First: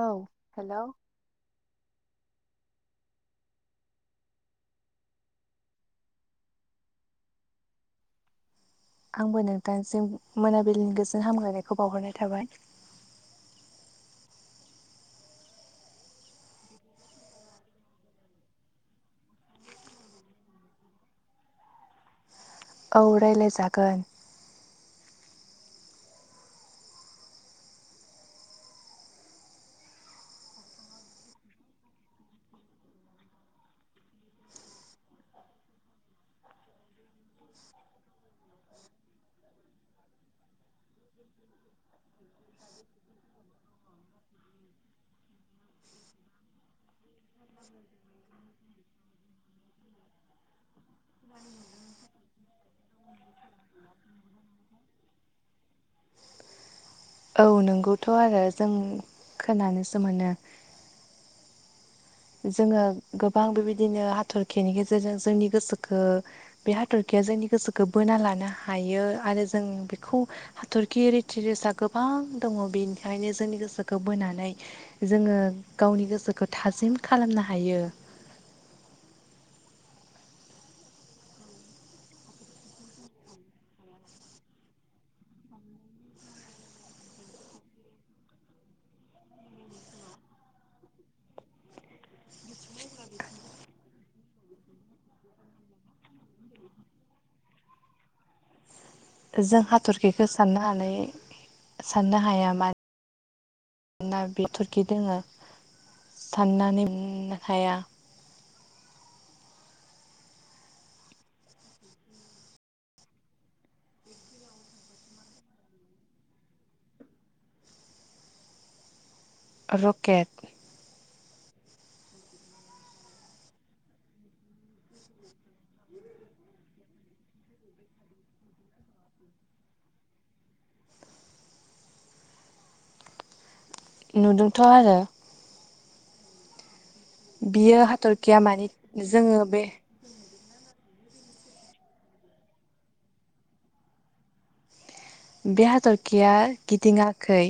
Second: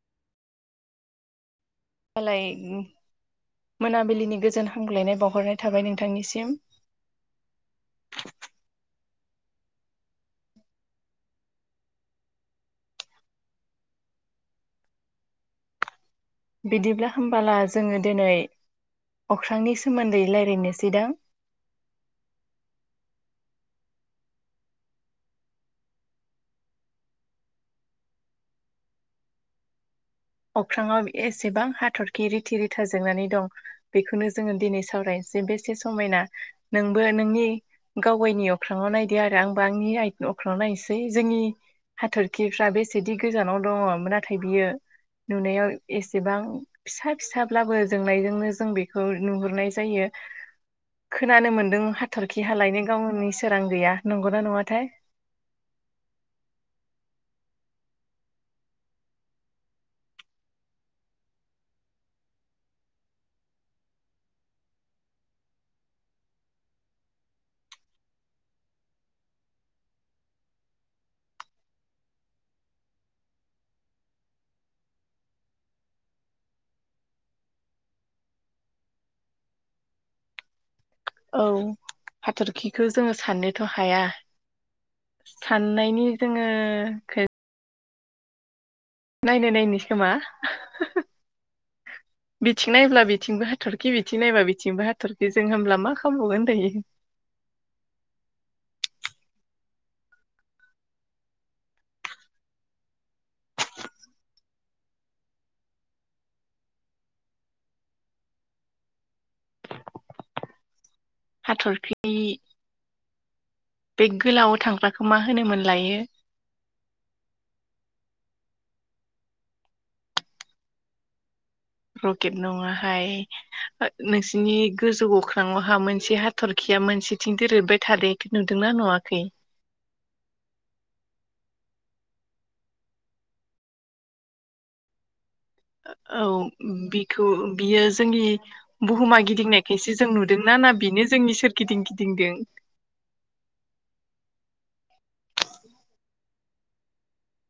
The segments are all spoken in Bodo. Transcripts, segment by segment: औ हेल'। [unintelligible] मोनाबिलिनि गोजोन हामग्लायनाय बावहरनाय थाबाय नोंथांनिसिम। आंबो नोंथांसिम मोनाबिलिनि गोजोन हामगायनायखौ बावहरनाय थाबाय। बिदिब्ला होमबोला जोङो दिनै। अख्रांनि सोमोन्दै राय्लायनोसै दां। औ राय्लायजागोन। अख्रांआव एसेबां हाथरखि रिथि-रिथा जोंनानै दं बेखौनो जोङो दिनै सावरायनोसै। बेसे समायना नोंबो नोंनि गावबायनि अख्राङाव नायदो आरो आंबो आंनि अख्राव नायसै जोंनि हाथरखिफ्रा बेसेदि गोजानाव दङ नाथाय बियो नुनायाव एसेबां फिसा-फिसाब्लाबो जोंनायजोंनो जों बेखौ नुहुरनाय जायो। खोनानो मोनदों हाथरखि हालायनो गावनि सोरां गैया। नंगौना नङाथाय? औ नोंगौथ' आरो जों खोनानोसो मोनो। जोङो गोबां बेबायदिनो हाथरखिनि गेजेरजों जोंनि गोसोखो बे हाथरखि- जोंनि गोसोखौ बोना लानो हायो आरो जों बेखौ हाथरखि रिथि-रिथा गोबां गोबां दङ बेनिखायनो जोंनि गोसोखौ बोनानै जोङो गावनि गोसोखौ थाजिम खालामनो हायो। औ हाथरखिखौ जोङो साननोथ' हाया। साननायनि जोङो नायनो नायनो खोमा। बिथिं नायब्ला बिथिंबो हाथरखि बिथिं नायबब्ला बिथिंबो हाथरखि जों होनोमब्ला मा खालामबावगोन दायो। जों हाथरखिखौ साननो हानाय साननो हाया मानो दाना बिथरखि दोङो साननानै हाया। हाथरखि। बे गोलाव थांगग्राखौ मा होनोमोन लायो? रकेट। रकेट नङाहाय नोंसिनि गोजौ गख्राङावहा मोनसे हाथरखि या मोनसेथिं दोरोबबाय थादो नुदोंना नुवाखै? नुदोंथ' आरो। औ बि। बियो जोंनि हाथरखिया मानि बुहुमा जोङो बे गिदिंनायखौायसो जों नुदोंना ना बेनो जोंनि सोरगिदिं गिदिंदों। बे हाथरखिया गिदिङाखै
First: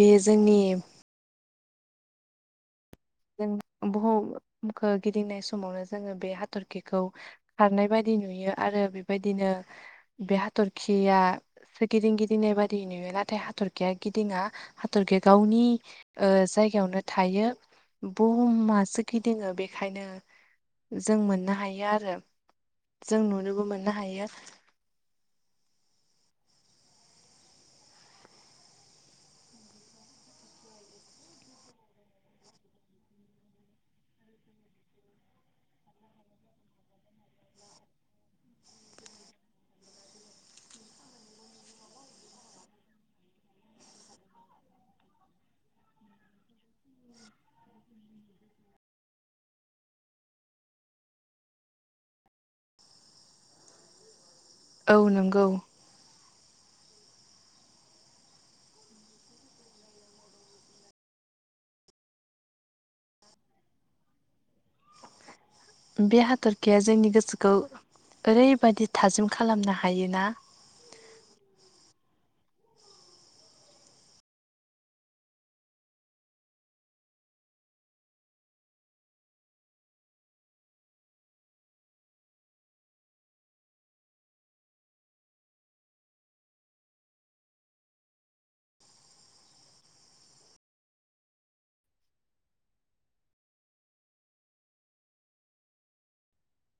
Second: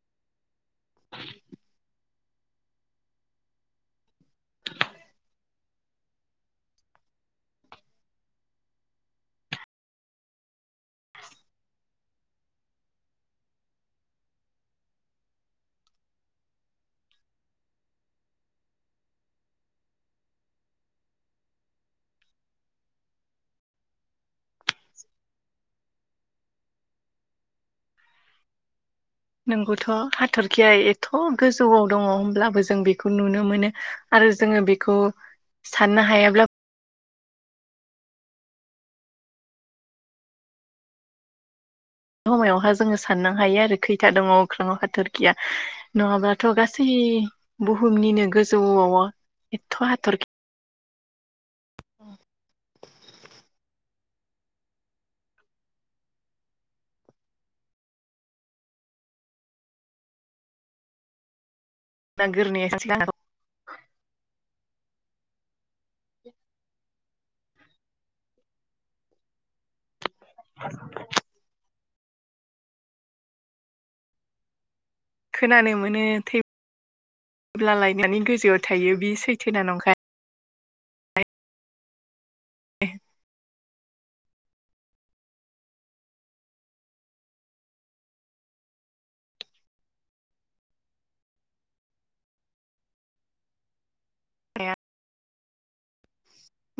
बे जोंनि [unintelligible] बुहुमखौ गिदिंनाय समावनो जोङो बे हाथरखिखौ खारनाय बायदि नुयो आरो। बेबायदिनो बे हाथरखिया। सोर गिदिं गिदिंनाय बादि नुयो नाथाय हाथरखिया गिदिङा हाथरखि गावनि जाय। जायगायावनो थायो। बुहुमासो गिदिङो बेखायनो जों मोननो हायो आरो। जों नुनोबो मोननो हायो। नोंगौथ' हाथरखिाया एथ' गोजौआव दङ होनोमब्लाबो जों बेखौ नुनो मोनो आरो। आरो जोङो बेखौ साननो हायाब्ला। समायावहा जोङो साननो हायो आरो खैथा दङ अख्राङाव हाथरखिया नङाब्लाथ' गासै। [inaudible] [inaudible] औ नंगौ गोरनि बे हाथरखिाया जोंनि गोसोखौ ओरैबाददि थाजिम खालामनो हायो। ना? खोनानो मोनो थै जेब्ला लायनानै गोजौआव थायो बि सैथोना नंखाय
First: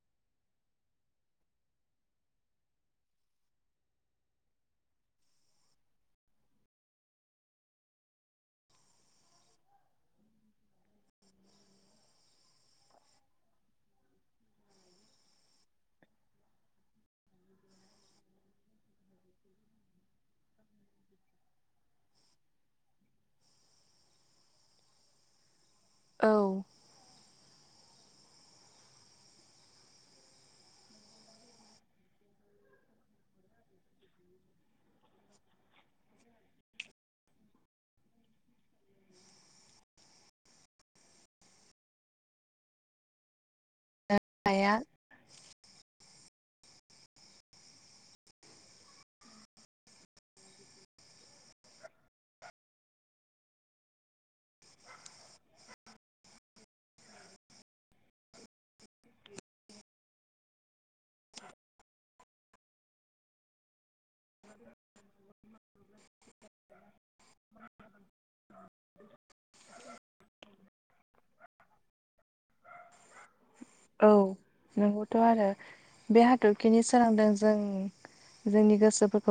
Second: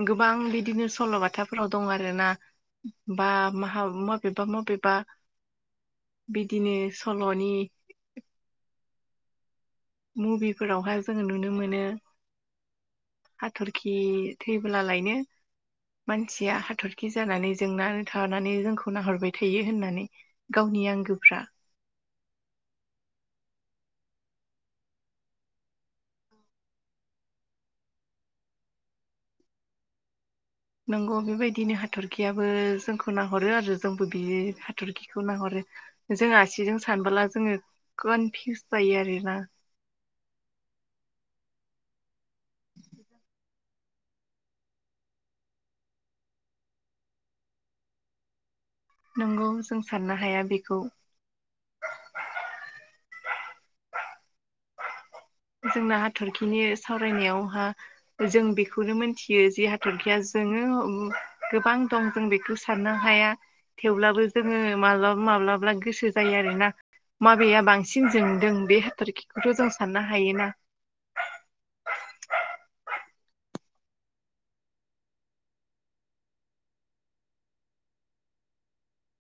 गोबां बिदिनो सल'बाथाफोराव दं आरोना बा महा मबेबा मबेबा बिदिनो सल'नि मुभिफोरावहाय जोङो नुनो मोनो। हाथरखि थैबोला लायनो मानसिया हाथरखि जानानै जोंनानै थानानै जोंखौ नाहरबाय थायो होननानै गाव नि आंगोफ्रा औ नोंगौ बेबायदिनो हाथरखियाबो जोंखौ नाहरो आरो जोंबो बे हाथरखिखौ नाहरो जों आसिजों सानबोला जोङो कनफिउस जायो आरोना [inaudible] [inaudible] आया नोंगौ जों साननो हाया बेखौ [inaudible] जोंना हाथरखिनि सावरायनायावहा जों बेखौनो मोनथियो जे हाथरखिया जोङो गोबां दं जों बेखौ साननो हाया। थेवब्लाबो जोङो माब्लाबा माब्लाबा गोसो जायो आरोना। माबेाया बांसिन जोंदों बे हाथरखिखौथ' जों साननो ह हायो ना? औ नोंगौथ' आरो बे हाथरखिनि सोरांदों जों जोंनि गसो